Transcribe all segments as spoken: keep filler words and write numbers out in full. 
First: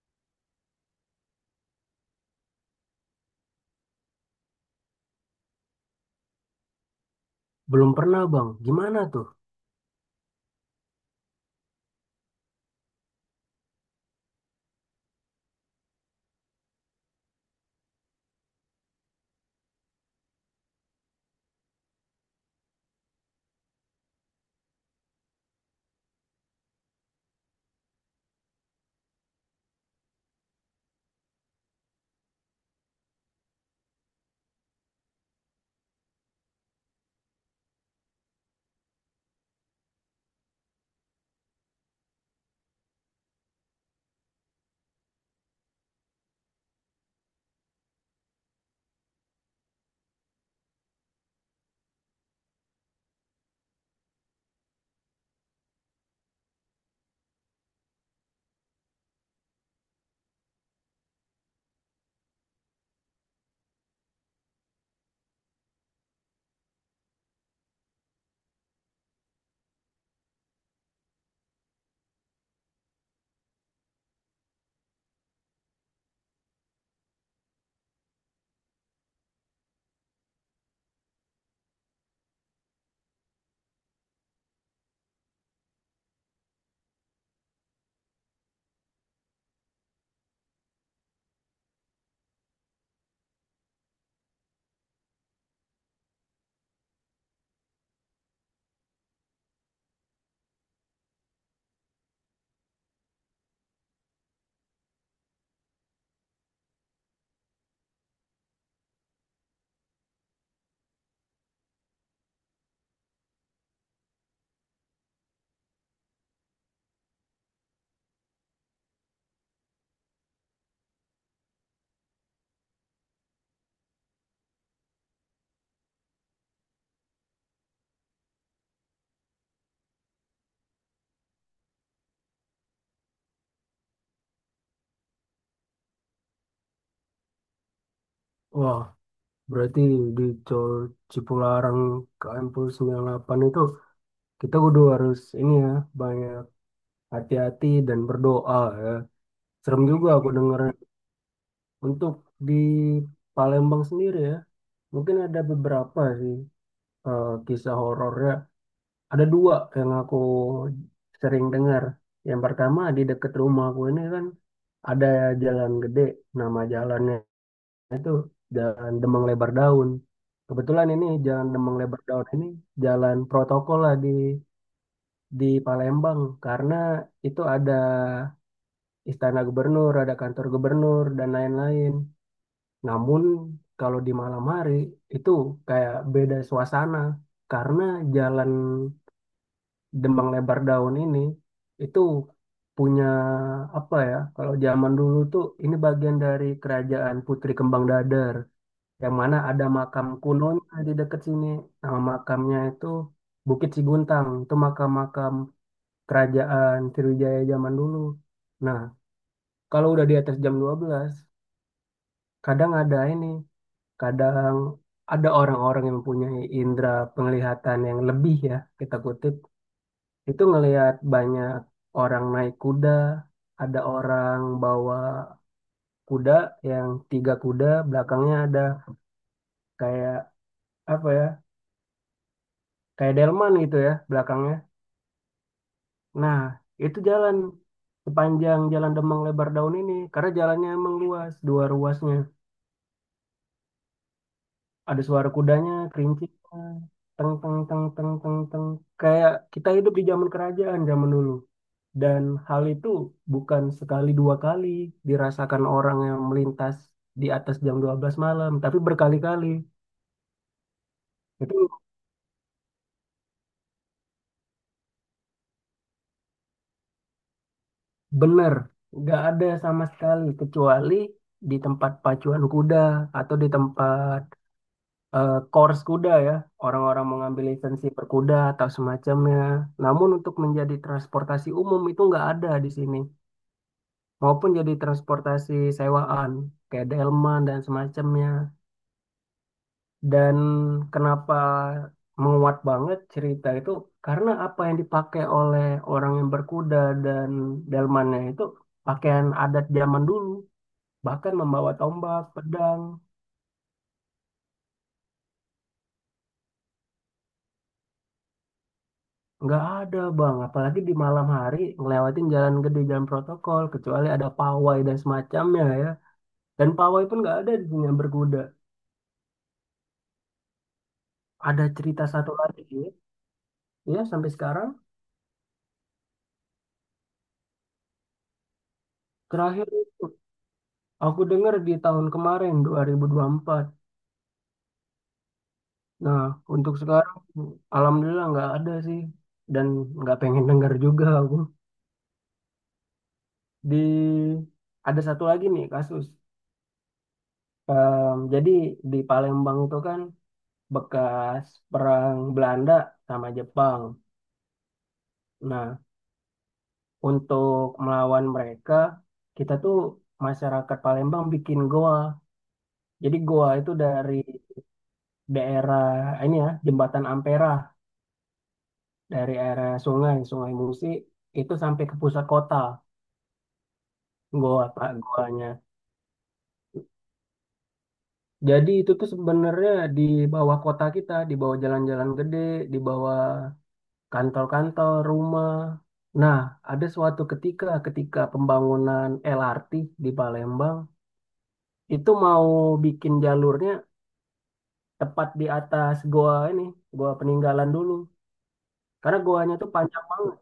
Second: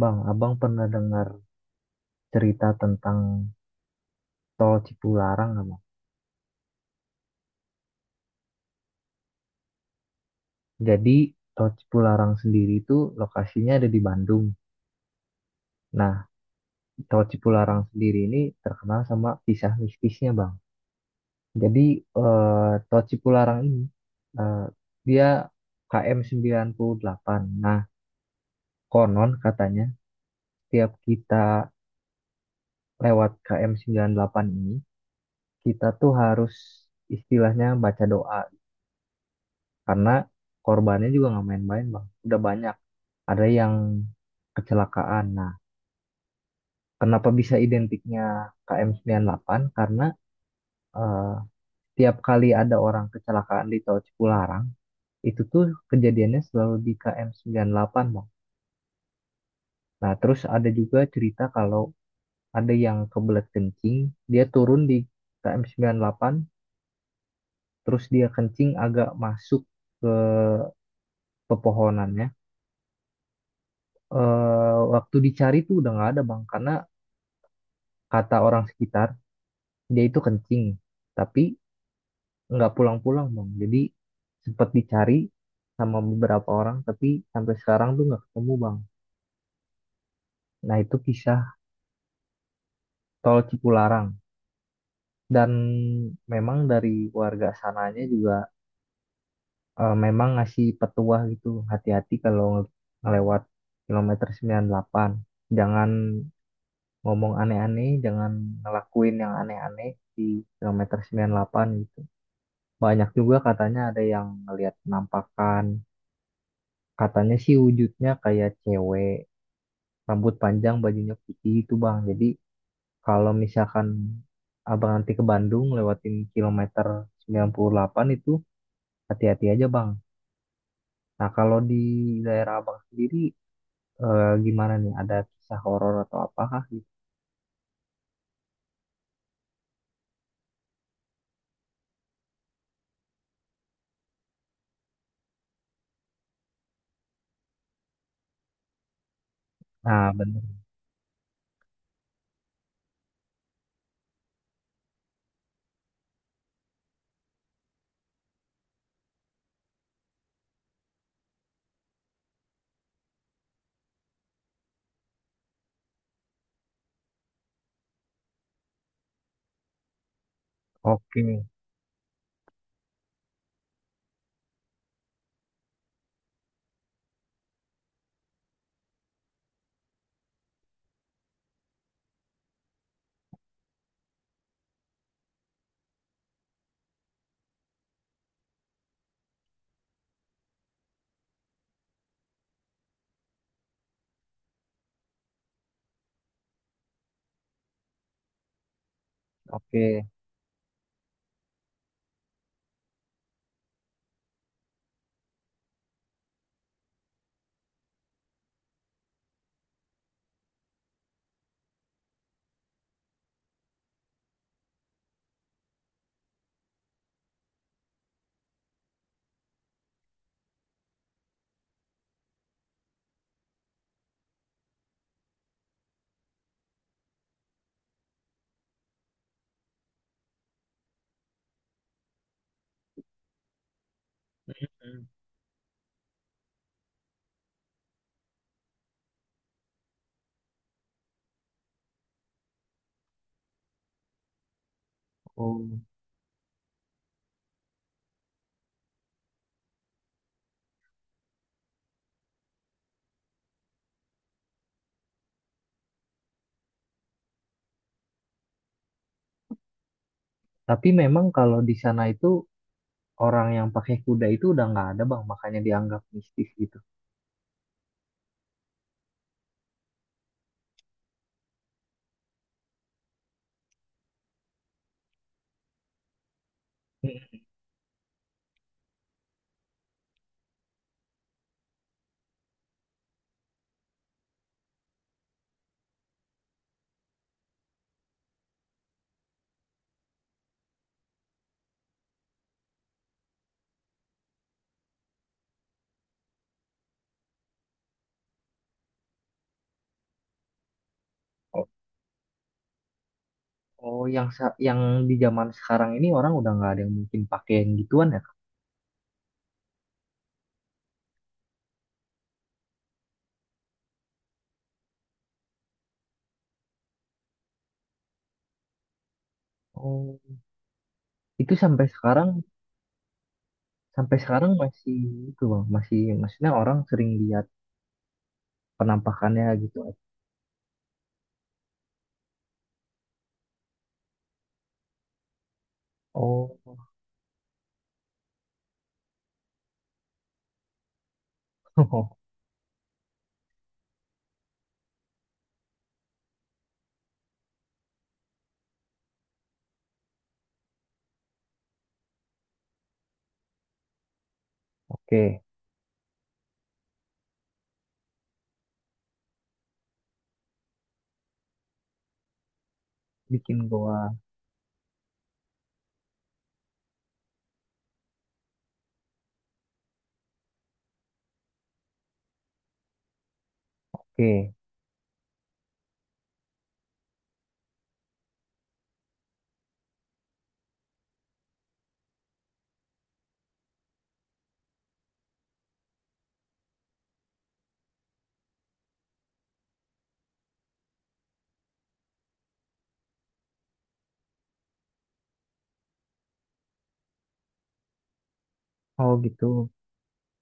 Bang, abang pernah dengar cerita tentang Tol Cipularang nggak, Bang? Belum pernah bang, gimana tuh? Jadi, Tol Cipularang sendiri itu lokasinya ada di Bandung. Nah, Tol Cipularang sendiri ini terkenal sama kisah mistisnya, Bang. Jadi, eh, Tol Cipularang ini, eh, dia K M delapan. Nah, konon katanya, setiap kita lewat K M delapan ini, kita tuh harus istilahnya baca doa. Karena korbannya juga nggak main-main, Bang. Udah banyak ada yang kecelakaan. Nah, kenapa bisa identiknya K M sembilan puluh delapan? Karena eh, tiap kali ada orang kecelakaan di Tol Cipularang, itu tuh kejadiannya selalu di K M sembilan puluh delapan, Bang. Nah, terus ada juga cerita kalau ada yang kebelet kencing, dia turun di K M sembilan puluh delapan, terus dia kencing agak masuk ke pepohonannya. Eh, waktu dicari tuh udah nggak ada, Bang, karena kata orang sekitar, dia itu kencing. Tapi nggak pulang-pulang bang, jadi sempat dicari sama beberapa orang, tapi sampai sekarang tuh nggak ketemu, bang. Nah, itu kisah tol Cipularang. Dan memang dari warga sananya juga, eh, memang ngasih petua gitu, hati-hati kalau nge- ngelewat kilometer sembilan puluh delapan. Jangan ngomong aneh-aneh, jangan ngelakuin yang aneh-aneh di kilometer sembilan puluh delapan gitu. Banyak juga katanya ada yang ngelihat penampakan. Katanya sih wujudnya kayak cewek, rambut panjang, bajunya putih itu, Bang. Jadi kalau misalkan Abang nanti ke Bandung, lewatin kilometer sembilan puluh delapan itu, hati-hati aja, Bang. Nah, kalau di daerah Abang sendiri, eh, gimana nih? Ada kisah horor atau apakah gitu? Wah, berarti di Col- Cipularang K M Pul sembilan puluh delapan itu kita kudu harus ini ya, banyak hati-hati dan berdoa ya. Serem juga Nah, aku denger bener. untuk di Palembang sendiri ya. Mungkin ada beberapa sih eh, kisah horornya. Ada dua yang aku sering dengar. Yang pertama di dekat rumah aku ini kan ada jalan gede, nama jalannya. Nah, itu jalan Demang Lebar Daun. Kebetulan ini Oke, jalan Demang Lebar Daun ini jalan protokol lah di di Palembang karena itu ada istana gubernur, ada kantor gubernur dan lain-lain. Namun kalau di malam hari itu kayak beda suasana karena jalan Demang Lebar Daun ini itu punya apa ya? Kalau zaman dulu tuh ini bagian dari kerajaan Putri Kembang Dadar, yang mana ada oke. makam kunonya di dekat sini. Nama makamnya itu Bukit Siguntang. Itu makam-makam kerajaan Sriwijaya zaman dulu. Nah, kalau udah di atas jam dua belas, kadang ada ini, kadang ada orang-orang yang mempunyai indera penglihatan yang lebih ya, kita kutip. Itu ngelihat banyak orang naik kuda, ada orang bawa kuda yang tiga kuda, belakangnya ada kayak apa ya, kayak delman gitu ya belakangnya. Hmm. Nah, itu jalan sepanjang jalan Demang Lebar Daun ini karena jalannya emang luas, dua ruasnya. Ada suara kudanya, Oh, kerincing, teng teng teng teng teng teng. Kayak kita hidup di zaman kerajaan zaman dulu. Dan hal itu bukan sekali dua kali dirasakan orang yang melintas di atas jam dua belas malam, tapi berkali-kali. tapi memang Itu kalau di sana itu orang yang pakai kuda itu udah nggak ada, bang, makanya dianggap mistis gitu. benar, nggak ada sama sekali kecuali di tempat pacuan kuda atau di tempat eh, course kuda ya, orang-orang mengambil lisensi berkuda atau semacamnya. Namun untuk menjadi transportasi umum itu nggak ada di sini, maupun jadi transportasi sewaan kayak delman dan semacamnya. Dan kenapa menguat banget cerita itu karena apa yang dipakai oleh orang yang berkuda dan delmannya itu pakaian adat zaman dulu, bahkan Oh, membawa tombak, pedang. oh, yang sa- yang di zaman sekarang ini orang udah nggak ada yang mungkin pakai yang gituan ya, Kak? Nggak ada bang, apalagi di malam hari ngelewatin jalan gede, jalan protokol, kecuali ada pawai dan semacamnya ya. Dan pawai pun nggak ada di sini yang berkuda. Oh, itu Ada sampai cerita sekarang. satu lagi ya Sampai sampai sekarang sekarang. masih itu, bang, masih, maksudnya orang sering lihat penampakannya Terakhir gitu. aku dengar di tahun kemarin dua dua ribu dua puluh empat. Nah Oh. untuk sekarang alhamdulillah nggak ada sih dan nggak pengen dengar juga aku. Di ada satu lagi nih kasus. Em, jadi di Palembang itu kan bekas perang Belanda sama Jepang. Oke. Nah, untuk melawan mereka, kita tuh masyarakat Palembang bikin goa. Jadi goa Bikin itu dari goa. daerah ini ya, Jembatan Ampera, dari area sungai, Sungai Musi, itu sampai ke pusat kota, Oke. goa Pak, goanya. Jadi itu tuh sebenarnya di bawah kota kita, di bawah jalan-jalan gede, di bawah kantor-kantor, rumah. Nah, ada suatu ketika, ketika pembangunan L R T di Palembang, itu mau bikin jalurnya tepat di atas goa ini, goa peninggalan dulu. Oh Karena goanya gitu. tuh panjang banget.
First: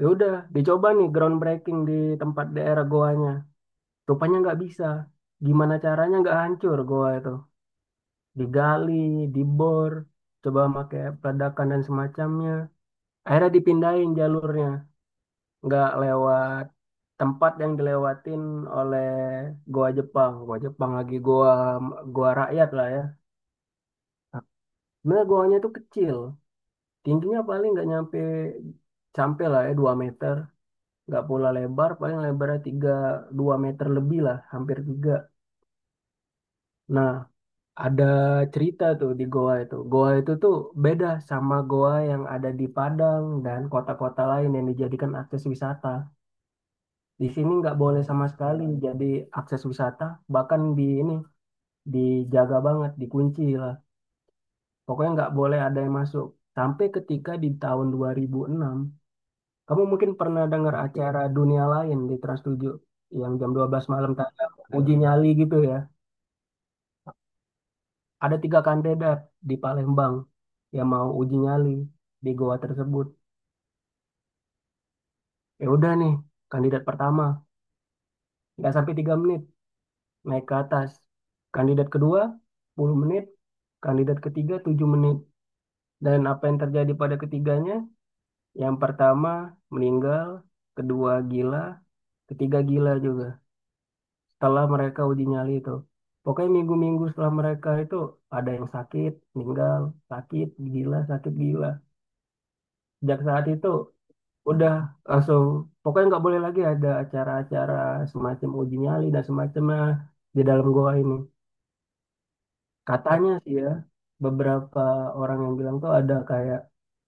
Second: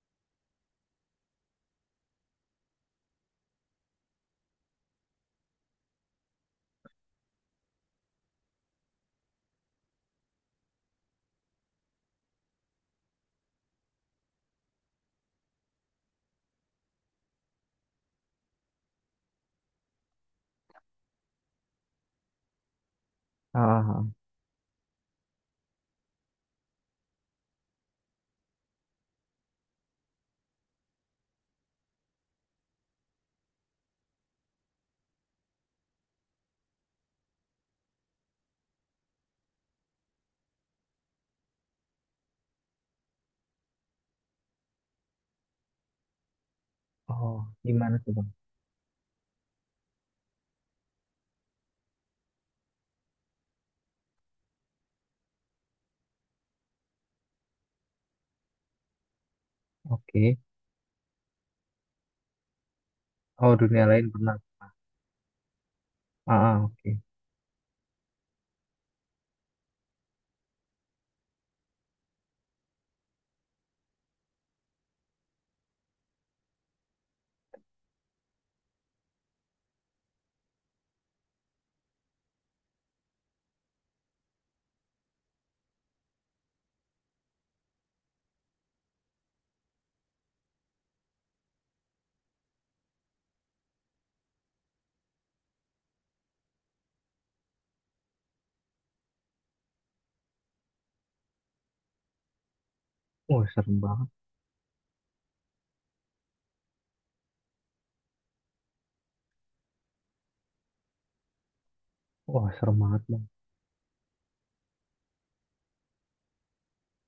Ya udah, dicoba nih groundbreaking di tempat daerah goanya. Rupanya nggak bisa. Gimana caranya nggak hancur goa itu? Digali, dibor, coba pakai peledakan dan semacamnya. Akhirnya dipindahin jalurnya, nggak lewat tempat yang dilewatin oleh goa Jepang. Goa Jepang lagi, goa goa rakyat lah ya. Ah ah, ah. Sebenarnya goanya itu kecil. Tingginya paling nggak nyampe, sampai lah ya dua meter. Nggak pula lebar, paling lebarnya tiga dua meter lebih lah, hampir tiga. Nah, ada cerita tuh di goa itu. Goa itu tuh beda sama goa yang ada di Padang dan kota-kota lain yang dijadikan akses wisata. Di Oh, sini nggak gimana boleh tuh, sama bang? sekali jadi akses wisata, bahkan di ini dijaga banget, dikunci lah. Pokoknya nggak boleh ada yang masuk. Sampai ketika di tahun dua ribu enam, kamu mungkin Oke. pernah dengar acara dunia lain di Trans tujuh yang jam Oh, dunia dua belas lain malam pernah. tayang, uji nyali gitu ya. Ah ah, oke. Ada tiga kandidat di Palembang yang mau uji nyali di goa tersebut. Ya udah nih, kandidat pertama nggak sampai tiga menit naik ke atas. Kandidat kedua sepuluh menit, kandidat ketiga tujuh menit. Dan apa yang terjadi pada ketiganya? Yang pertama meninggal, kedua gila, ketiga gila juga, setelah mereka uji nyali itu. Pokoknya minggu-minggu setelah mereka itu ada yang sakit, meninggal, sakit, gila, sakit, gila. Sejak saat Wah itu serem banget. udah langsung, pokoknya nggak boleh lagi ada acara-acara semacam uji nyali dan semacamnya di dalam goa ini. Wah serem banget, bang. Katanya sih ya, beberapa orang yang bilang tuh ada kayak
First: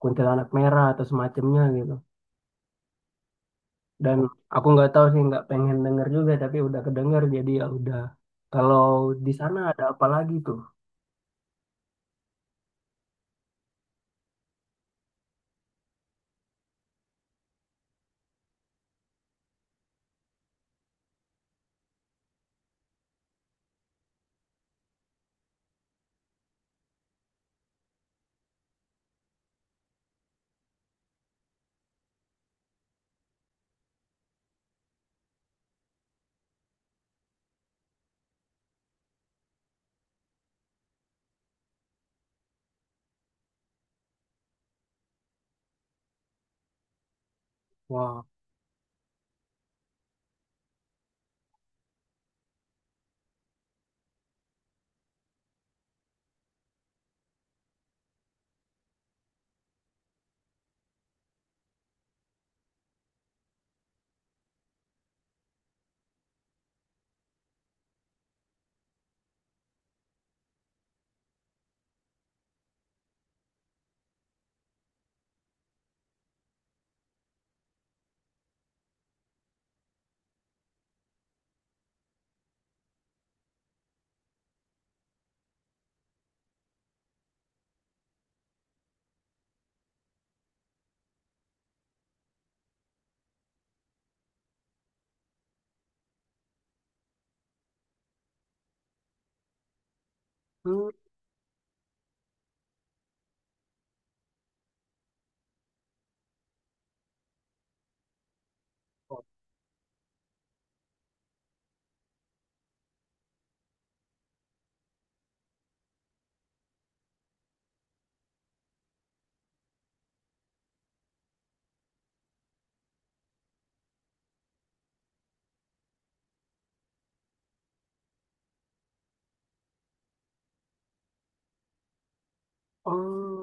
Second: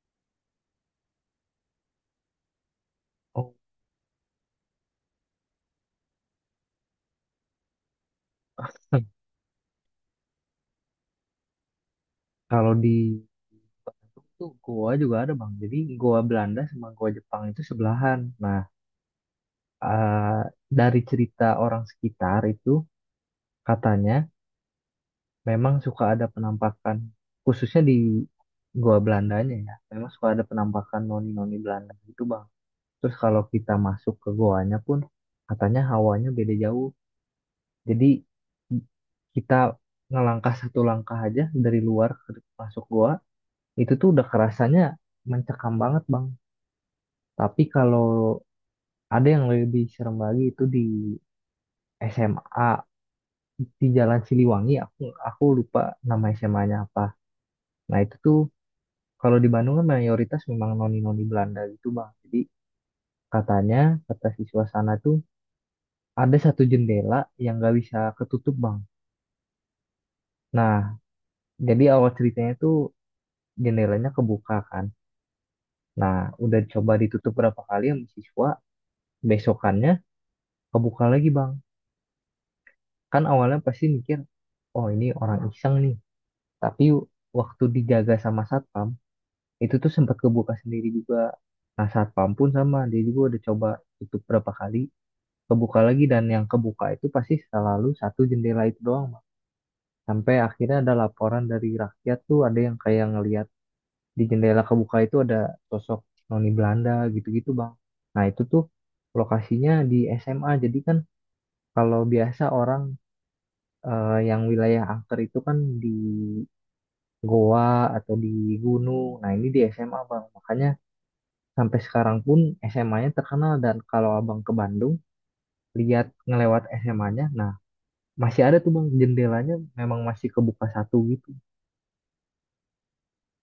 kuntilanak merah atau semacamnya gitu. Oh. Dan aku nggak tahu sih, nggak pengen denger juga, tapi udah kedenger jadi ya udah. Kalau di sana ada apa lagi tuh? Kalau di Bandung tuh goa juga ada, bang. Jadi goa Belanda sama goa Jepang itu sebelahan. Nah, ah, dari cerita orang sekitar itu katanya memang suka ada penampakan, khususnya di gua Belandanya, ya, memang suka ada penampakan noni-noni Belanda gitu, bang. Terus kalau kita masuk ke goanya pun, katanya hawanya beda jauh. Jadi kita ngelangkah satu langkah aja dari luar ke masuk goa, itu tuh udah kerasanya mencekam banget, bang. Tapi kalau Wow. ada yang lebih serem lagi itu di S M A di Jalan Siliwangi. Aku aku lupa nama S M A-nya apa. Nah, itu tuh kalau di Bandung kan mayoritas memang noni-noni Belanda gitu, Bang. Jadi katanya, kata siswa sana tuh ada satu jendela yang nggak bisa ketutup, Bang. Nah, jadi awal ceritanya tuh jendelanya kebuka kan. Nah, udah coba ditutup berapa kali sama siswa, besokannya kebuka lagi, Bang. Kan awalnya pasti mikir, oh ini orang iseng nih. Tapi waktu dijaga sama satpam, itu tuh sempat kebuka sendiri juga. Nah, satpam pun sama, dia juga udah coba tutup berapa kali, kebuka lagi, dan yang kebuka itu pasti selalu satu jendela itu doang, Mak. Sampai akhirnya ada laporan dari rakyat tuh ada yang kayak ngelihat di jendela kebuka itu ada sosok noni Belanda gitu-gitu, bang. Nah, itu tuh lokasinya di S M A. Jadi kan kalau biasa orang, eh, yang wilayah angker itu kan di goa atau di gunung, nah ini di S M A, bang, makanya sampai sekarang pun S M A-nya terkenal. Dan kalau abang ke Bandung, lihat ngelewat S M A-nya. Nah, masih ada tuh, bang, jendelanya memang masih kebuka satu gitu. Oh,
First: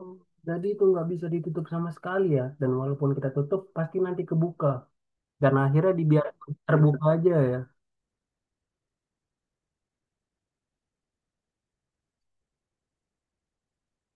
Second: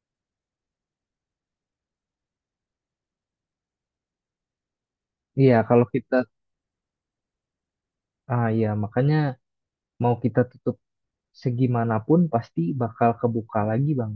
jadi itu nggak bisa ditutup sama sekali ya. Dan walaupun kita tutup, pasti nanti kebuka. Dan Iya, kalau akhirnya kita, dibiarkan terbuka aja ya. ah iya, makanya mau kita tutup segimanapun pasti bakal kebuka lagi, bang.